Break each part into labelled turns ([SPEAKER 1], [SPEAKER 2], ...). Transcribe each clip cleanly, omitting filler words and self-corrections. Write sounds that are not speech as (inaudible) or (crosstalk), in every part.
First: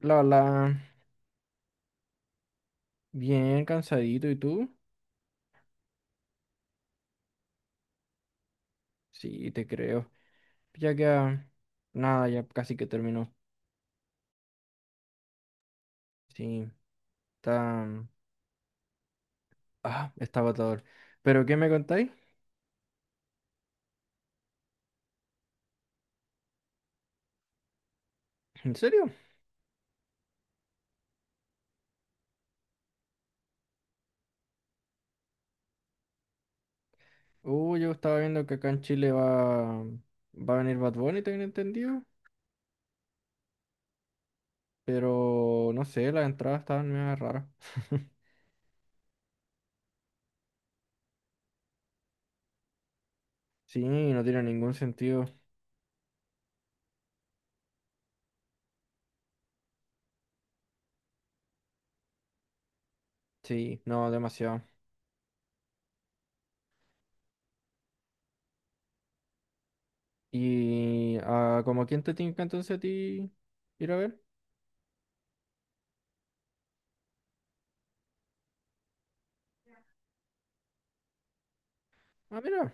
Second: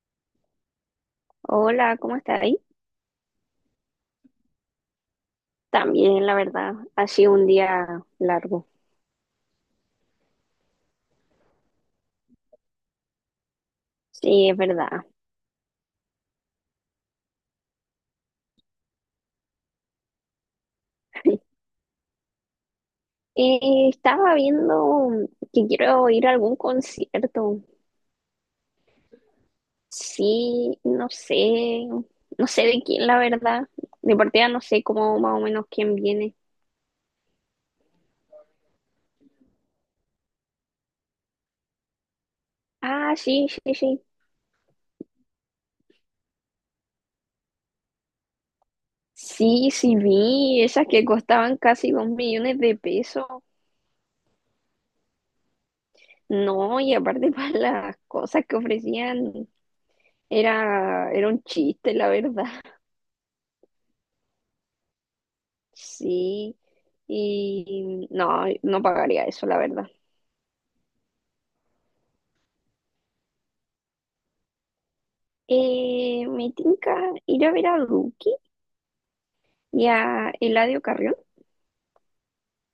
[SPEAKER 1] La, la,
[SPEAKER 2] Hola, ¿cómo está ahí?
[SPEAKER 1] bien cansadito, ¿y tú?
[SPEAKER 2] También, la verdad, ha sido un día largo.
[SPEAKER 1] Sí, te creo. Ya que, nada, ya casi que terminó.
[SPEAKER 2] Sí, es verdad.
[SPEAKER 1] Sí, está, está agotador. ¿Pero qué me contáis?
[SPEAKER 2] Estaba viendo que quiero ir a algún concierto.
[SPEAKER 1] ¿En serio?
[SPEAKER 2] Sí, no sé, no sé de quién, la verdad. De partida no sé cómo más o menos quién viene.
[SPEAKER 1] Yo estaba viendo que acá en Chile va a venir Bad Bunny, tengo entendido.
[SPEAKER 2] Ah, sí, sí, sí.
[SPEAKER 1] Pero, no sé, las entradas estaban medio raras. (laughs)
[SPEAKER 2] Sí, sí, vi esas que costaban casi dos millones de pesos.
[SPEAKER 1] Sí, no tiene ningún sentido.
[SPEAKER 2] No, y aparte (laughs) para las cosas que ofrecían, era un chiste, la verdad.
[SPEAKER 1] Sí, no, demasiado.
[SPEAKER 2] Sí. Y no, no pagaría eso, la verdad.
[SPEAKER 1] ¿Y como quién te tinca entonces a ti ir a ver?
[SPEAKER 2] Me tinca ir a ver a Duki y a Eladio Carrión.
[SPEAKER 1] Ah, mira.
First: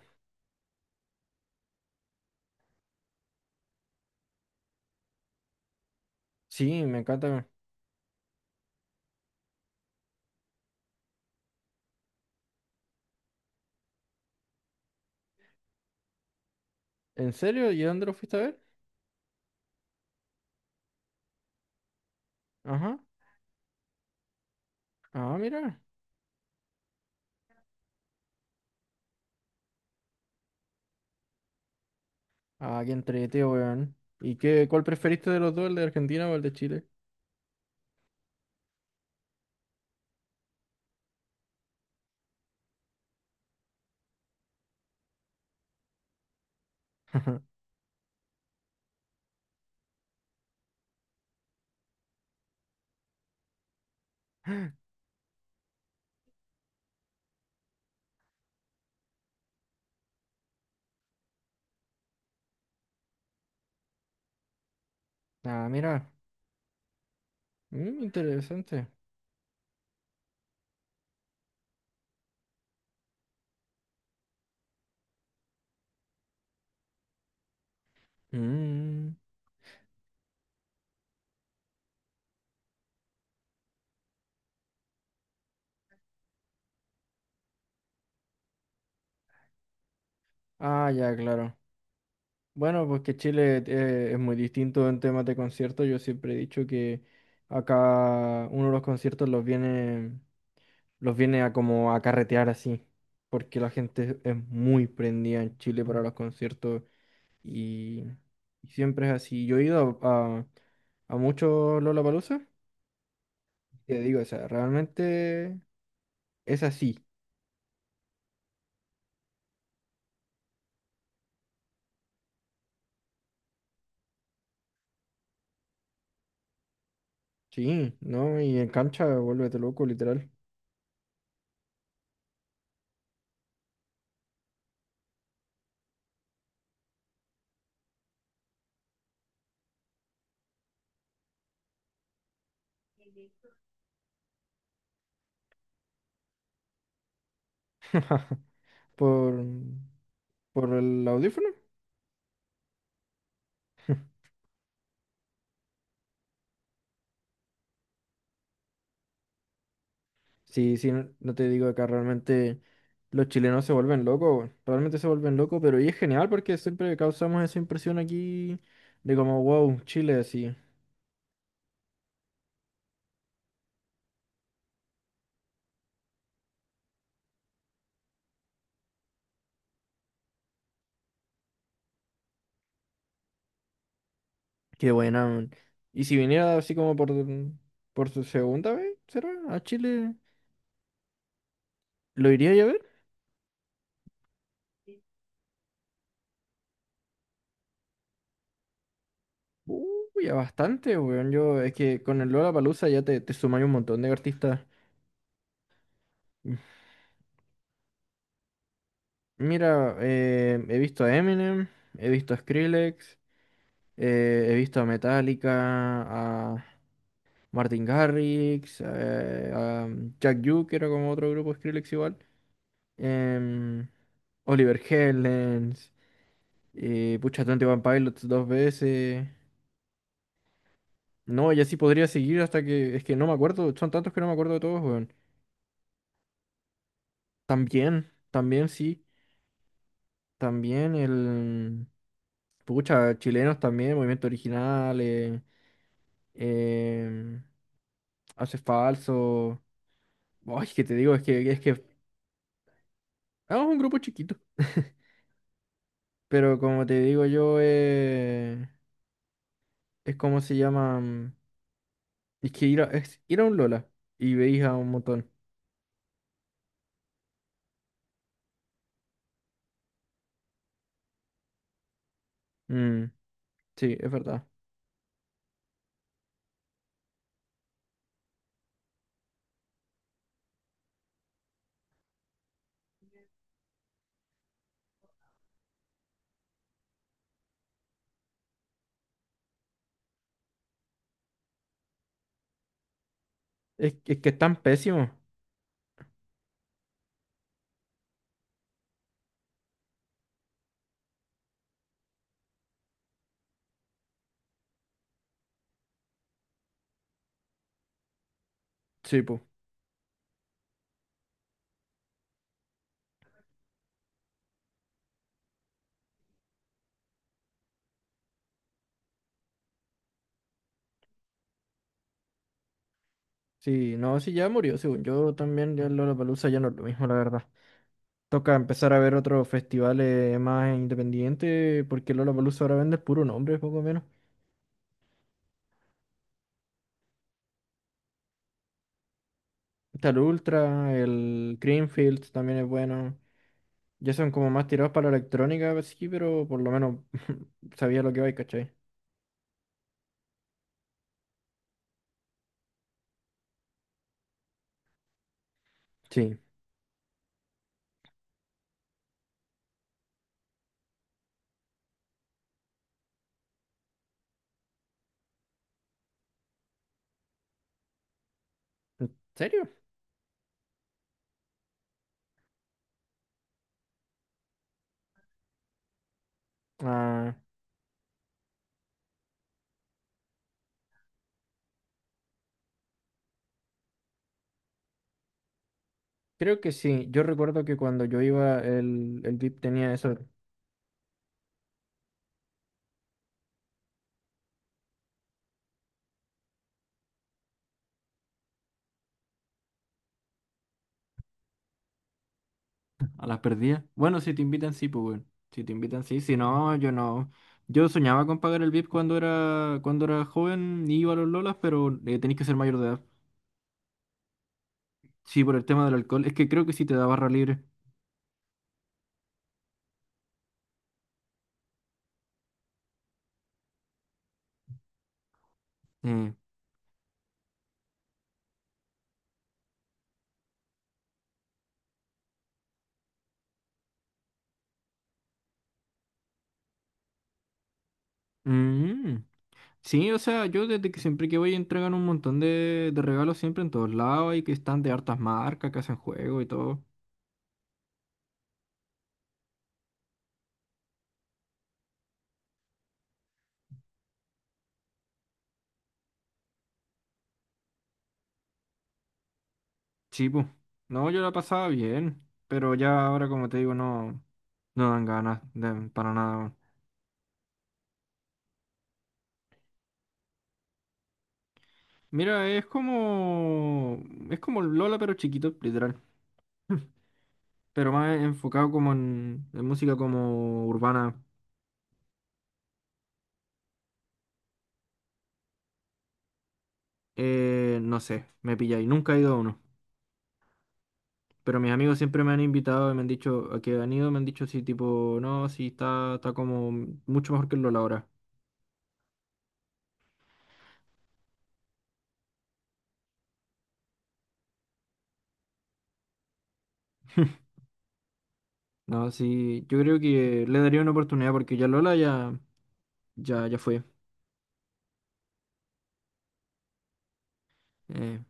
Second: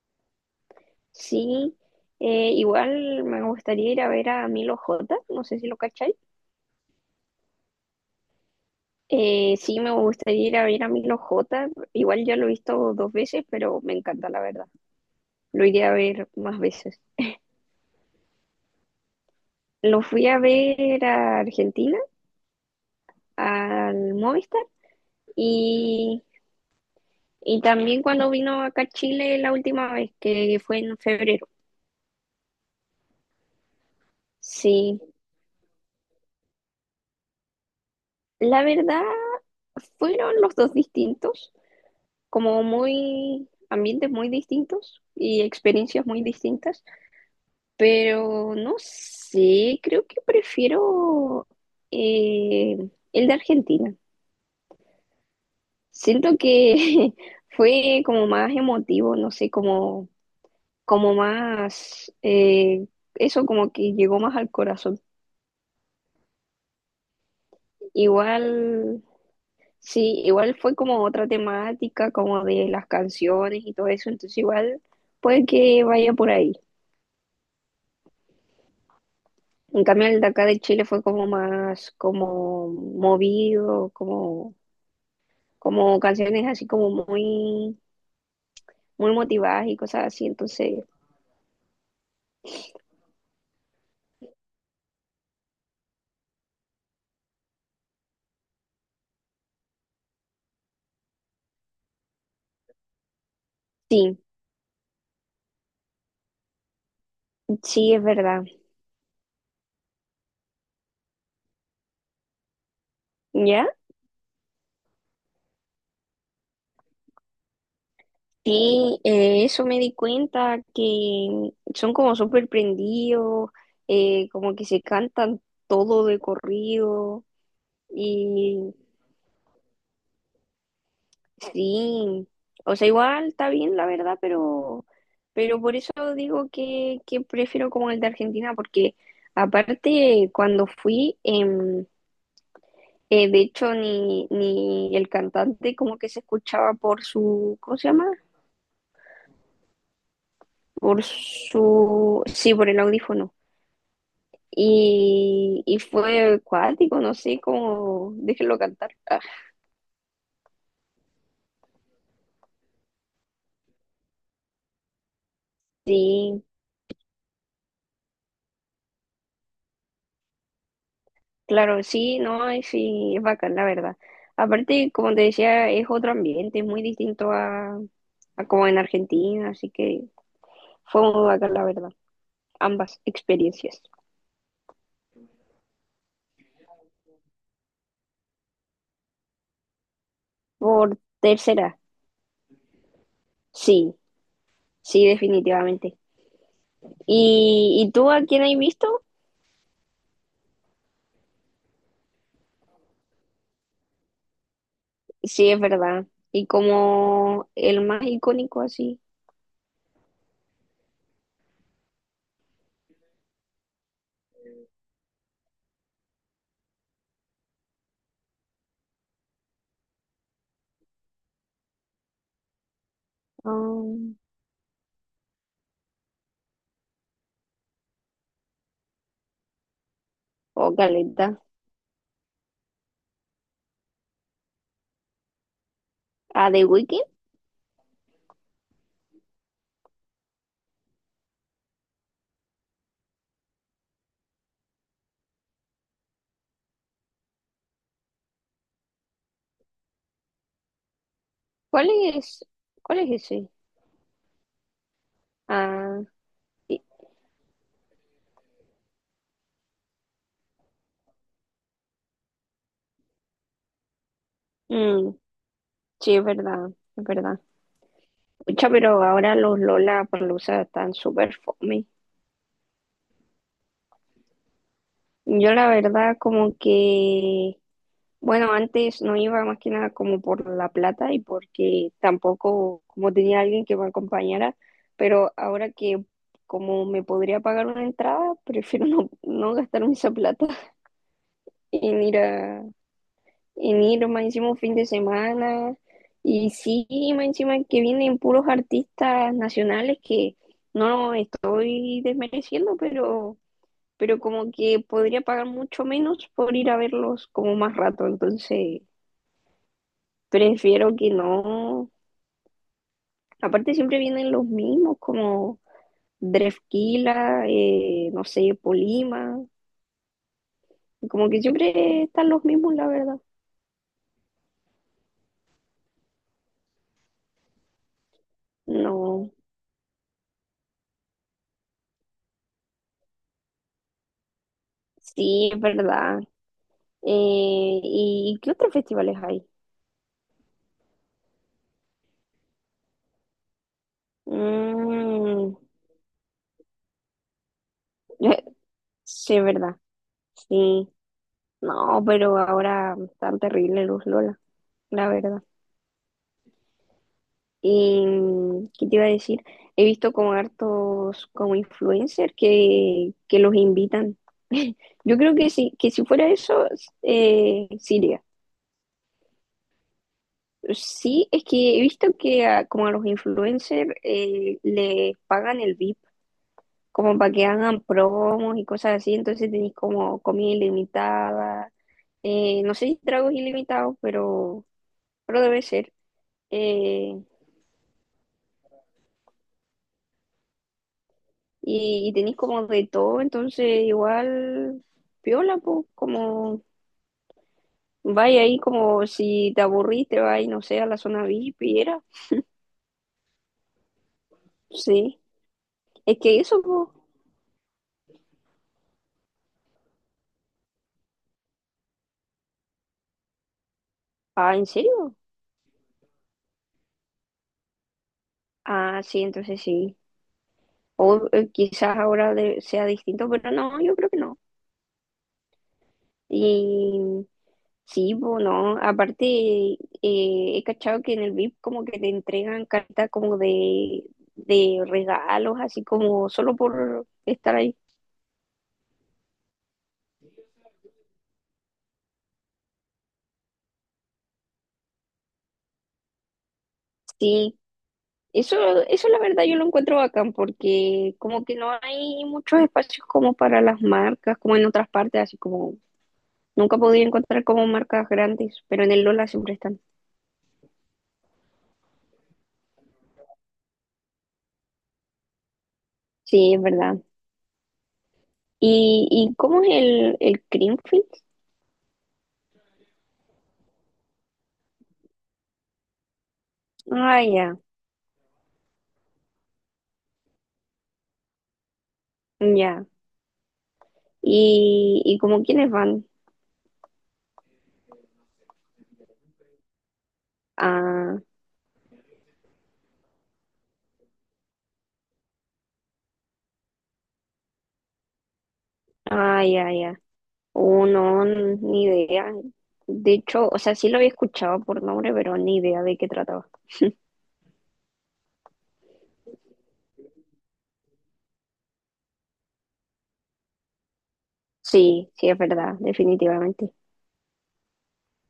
[SPEAKER 2] Sí, igual me gustaría ir a ver a Milo J, no sé si lo cacháis.
[SPEAKER 1] Sí, me encanta.
[SPEAKER 2] Sí, me gustaría ir a ver a Milo J. Igual ya lo he visto dos veces, pero me encanta, la verdad. Lo iría a ver más veces.
[SPEAKER 1] ¿En serio? ¿Y dónde lo fuiste a ver?
[SPEAKER 2] Lo fui a ver a Argentina,
[SPEAKER 1] Ajá.
[SPEAKER 2] al Movistar,
[SPEAKER 1] Ah, mira.
[SPEAKER 2] y, y también cuando vino acá a Chile la última vez, que fue en febrero.
[SPEAKER 1] Ah, qué entrete, weón. ¿Y qué, cuál
[SPEAKER 2] Sí,
[SPEAKER 1] preferiste de los dos, el de Argentina o el de Chile?
[SPEAKER 2] la verdad fueron los dos distintos, como muy ambientes muy distintos y experiencias muy distintas,
[SPEAKER 1] (laughs)
[SPEAKER 2] pero no sé, creo que prefiero eh, el de Argentina. Siento que (laughs) fue como más emotivo, no sé, como, como más, eso como que llegó más al corazón.
[SPEAKER 1] Ah, mira. Mm, interesante.
[SPEAKER 2] Igual sí, igual fue como otra temática, como de las canciones y todo eso, entonces igual puede que vaya por ahí.
[SPEAKER 1] Mm.
[SPEAKER 2] En cambio, el de acá de Chile fue como más como movido, como, como canciones así como muy, muy motivadas y cosas así, entonces
[SPEAKER 1] Ah, ya, claro. Bueno, pues que Chile es muy distinto en temas de conciertos. Yo siempre he dicho que acá uno de los conciertos los viene a como a carretear así. Porque la gente
[SPEAKER 2] sí,
[SPEAKER 1] es muy prendida en Chile para los conciertos.
[SPEAKER 2] sí
[SPEAKER 1] Y,
[SPEAKER 2] es verdad.
[SPEAKER 1] y siempre es así. Yo he ido a muchos Lollapalooza,
[SPEAKER 2] ¿Ya?
[SPEAKER 1] y te digo, o sea, realmente es así,
[SPEAKER 2] Sí, eso me di cuenta que son como súper prendidos, como que se cantan todo de corrido.
[SPEAKER 1] sí, ¿no? Y en cancha vuélvete loco, literal.
[SPEAKER 2] Sí, o sea, igual está bien, la verdad, pero por eso digo que prefiero como el de Argentina, porque aparte cuando fui, de hecho, ni el cantante como que se escuchaba por su, ¿cómo se llama?
[SPEAKER 1] (laughs) Por, por
[SPEAKER 2] Por
[SPEAKER 1] el audífono.
[SPEAKER 2] su, sí, por el audífono. Y fue acuático, no sé cómo, déjenlo cantar. Ah,
[SPEAKER 1] Sí, sí, no no te digo acá realmente los chilenos se vuelven locos, weón. Realmente se vuelven locos, pero y es genial
[SPEAKER 2] sí.
[SPEAKER 1] porque siempre causamos esa impresión aquí de como, wow, Chile así.
[SPEAKER 2] Claro, sí, no, y sí, es bacán, la verdad. Aparte, como te decía, es otro ambiente, es muy distinto a como en Argentina, así que fue muy bacán, la verdad, ambas experiencias.
[SPEAKER 1] Qué buena, man. Y si viniera así como por su segunda vez, ¿será? A Chile,
[SPEAKER 2] Por tercera,
[SPEAKER 1] ¿lo iría yo a ver?
[SPEAKER 2] sí, sí, definitivamente. Y tú a quién has visto?
[SPEAKER 1] Uy, a bastante, weón. Yo, es que con el Lollapalooza ya te sumáis un montón de artistas.
[SPEAKER 2] Sí, es verdad. Y
[SPEAKER 1] M-
[SPEAKER 2] como el más icónico así,
[SPEAKER 1] Mira, he visto a Eminem, he visto a Skrillex, he visto a Metallica, a Martin Garrix, a Jack U, que era como otro grupo Skrillex igual. em,
[SPEAKER 2] um,
[SPEAKER 1] Oliver Heldens. Pucha, Twenty One Pilots dos veces.
[SPEAKER 2] o Caleta.
[SPEAKER 1] No, y así podría seguir hasta que. Es que no me acuerdo. Son tantos que no me acuerdo de todos, weón.
[SPEAKER 2] ¿A The Weeknd?
[SPEAKER 1] También, también sí. También el. Pucha, chilenos también, movimiento original. Em, hace falso. Ay, que te digo, es que.
[SPEAKER 2] ¿Cuál es, cuál es ese?
[SPEAKER 1] Es un grupo chiquito. (laughs)
[SPEAKER 2] Ah,
[SPEAKER 1] Pero
[SPEAKER 2] y-
[SPEAKER 1] como te digo yo, es como se llama. Es que es ir a un Lola y veis a un
[SPEAKER 2] mm,
[SPEAKER 1] montón.
[SPEAKER 2] sí, es verdad, es verdad. Pucha, pero ahora los Lola Lollapalooza están súper fome.
[SPEAKER 1] Mm, sí, es verdad.
[SPEAKER 2] Yo la verdad como que, bueno, antes no iba más que nada como por la plata y porque tampoco como tenía alguien que me acompañara, pero ahora que como me podría pagar una entrada, prefiero no, no gastarme esa plata (laughs) en ir a, en ir
[SPEAKER 1] Es
[SPEAKER 2] más
[SPEAKER 1] que
[SPEAKER 2] encima un
[SPEAKER 1] están
[SPEAKER 2] fin de
[SPEAKER 1] pésimos.
[SPEAKER 2] semana. Y sí, más encima que vienen puros artistas nacionales que no estoy desmereciendo, pero como que podría pagar mucho menos por ir a verlos como más rato, entonces
[SPEAKER 1] Sí, po.
[SPEAKER 2] prefiero que no. Aparte siempre vienen los mismos, como Drefquila, no sé, Polima, como que siempre están los mismos, la verdad.
[SPEAKER 1] Sí, no, sí, ya murió, según yo también, ya el Lollapalooza ya no es lo mismo, la verdad. Toca empezar a ver
[SPEAKER 2] No,
[SPEAKER 1] otros festivales más independientes, porque el Lollapalooza ahora vende el puro nombre, poco menos.
[SPEAKER 2] sí, es verdad. ¿Y qué otros festivales hay?
[SPEAKER 1] Está el Ultra, el Greenfield también es bueno. Ya son como más tirados para la
[SPEAKER 2] Mm,
[SPEAKER 1] electrónica, pues sí, pero por lo menos (laughs) sabía lo que iba y
[SPEAKER 2] (laughs)
[SPEAKER 1] ¿cachai?
[SPEAKER 2] sí, es verdad, sí. No, pero ahora están terribles los Lola, la verdad.
[SPEAKER 1] Sí.
[SPEAKER 2] Y, ¿qué te iba a decir? He visto como hartos como influencers que los invitan. (laughs) Yo creo que sí que si fuera eso, sí iría.
[SPEAKER 1] ¿En serio?
[SPEAKER 2] Sí, es que he visto que a, como a los influencers les pagan el VIP, como para
[SPEAKER 1] Ah,
[SPEAKER 2] que hagan promos y cosas así, entonces tenéis como comida ilimitada, no sé si tragos ilimitados, pero debe ser.
[SPEAKER 1] creo que sí.
[SPEAKER 2] eh,
[SPEAKER 1] Yo recuerdo que cuando yo iba, el VIP tenía eso.
[SPEAKER 2] y, y tenéis como de todo, entonces igual piola, pues, como vaya ahí como si te aburrís, te vas, no sé, a la zona VIP y era.
[SPEAKER 1] A las perdidas. Bueno, si te invitan, sí, pues,
[SPEAKER 2] Sí,
[SPEAKER 1] weón. Si te invitan,
[SPEAKER 2] es
[SPEAKER 1] sí. Si
[SPEAKER 2] que eso,
[SPEAKER 1] no,
[SPEAKER 2] pues,
[SPEAKER 1] yo no. Yo soñaba con pagar el VIP cuando era joven y iba a los Lolas, pero tenés que ser mayor de edad.
[SPEAKER 2] ah, ¿en serio?
[SPEAKER 1] Sí, por el tema del alcohol. Es que creo que sí te da barra libre.
[SPEAKER 2] Ah, sí, entonces sí. O quizás ahora de- sea distinto, pero no, yo creo que no.
[SPEAKER 1] Eh,
[SPEAKER 2] Y sí, pues no, aparte he cachado que en el VIP como que te entregan cartas como de regalos, así como solo por estar ahí.
[SPEAKER 1] mm. Sí, o sea, yo desde que siempre que voy entregan un montón de regalos siempre en todos lados y que están de hartas marcas que hacen juego y todo.
[SPEAKER 2] Sí, Eso, eso la verdad yo lo encuentro bacán porque como que no hay muchos espacios como para las marcas, como en otras partes, así como nunca podía encontrar como marcas grandes, pero en el Lola siempre están.
[SPEAKER 1] Sí, pues. No, yo la pasaba bien, pero ya ahora, como te digo, no, no dan ganas de- para nada,
[SPEAKER 2] Sí,
[SPEAKER 1] weón.
[SPEAKER 2] es verdad. Y cómo es el Creamfields?
[SPEAKER 1] Mira, es como. Es como el Lola, pero chiquito, literal. (laughs)
[SPEAKER 2] Ah, ya,
[SPEAKER 1] Pero más enfocado como en música como urbana.
[SPEAKER 2] ya. Y como quiénes van?
[SPEAKER 1] No sé, me pilla y nunca he ido a uno.
[SPEAKER 2] Ah,
[SPEAKER 1] Pero mis amigos siempre me han invitado y me han dicho a que han ido, me han dicho sí, tipo, no, sí, está, está como mucho mejor que el Lola ahora.
[SPEAKER 2] ah, ya, ya. Oh, no, ni idea. De hecho, o sea, sí lo había escuchado por nombre, pero ni idea de qué trataba.
[SPEAKER 1] (laughs) No, sí, yo creo que le daría una oportunidad porque ya Lola ya, ya, ya fue.
[SPEAKER 2] Sí, sí, es verdad, definitivamente.
[SPEAKER 1] Eh,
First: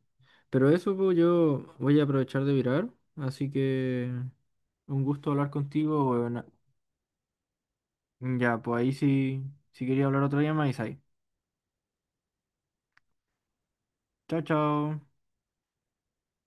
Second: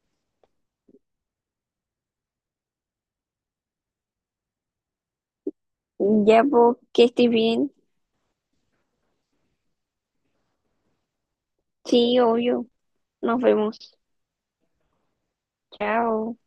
[SPEAKER 1] pero eso pues, yo voy a aprovechar de virar. Así que un gusto hablar contigo,
[SPEAKER 2] Ya,
[SPEAKER 1] weón.
[SPEAKER 2] pues, que estés bien.
[SPEAKER 1] Ya, pues ahí sí, si quería hablar otro día, me ahí.
[SPEAKER 2] Sí, obvio. Nos vemos.
[SPEAKER 1] Chao, chao.
[SPEAKER 2] Chao.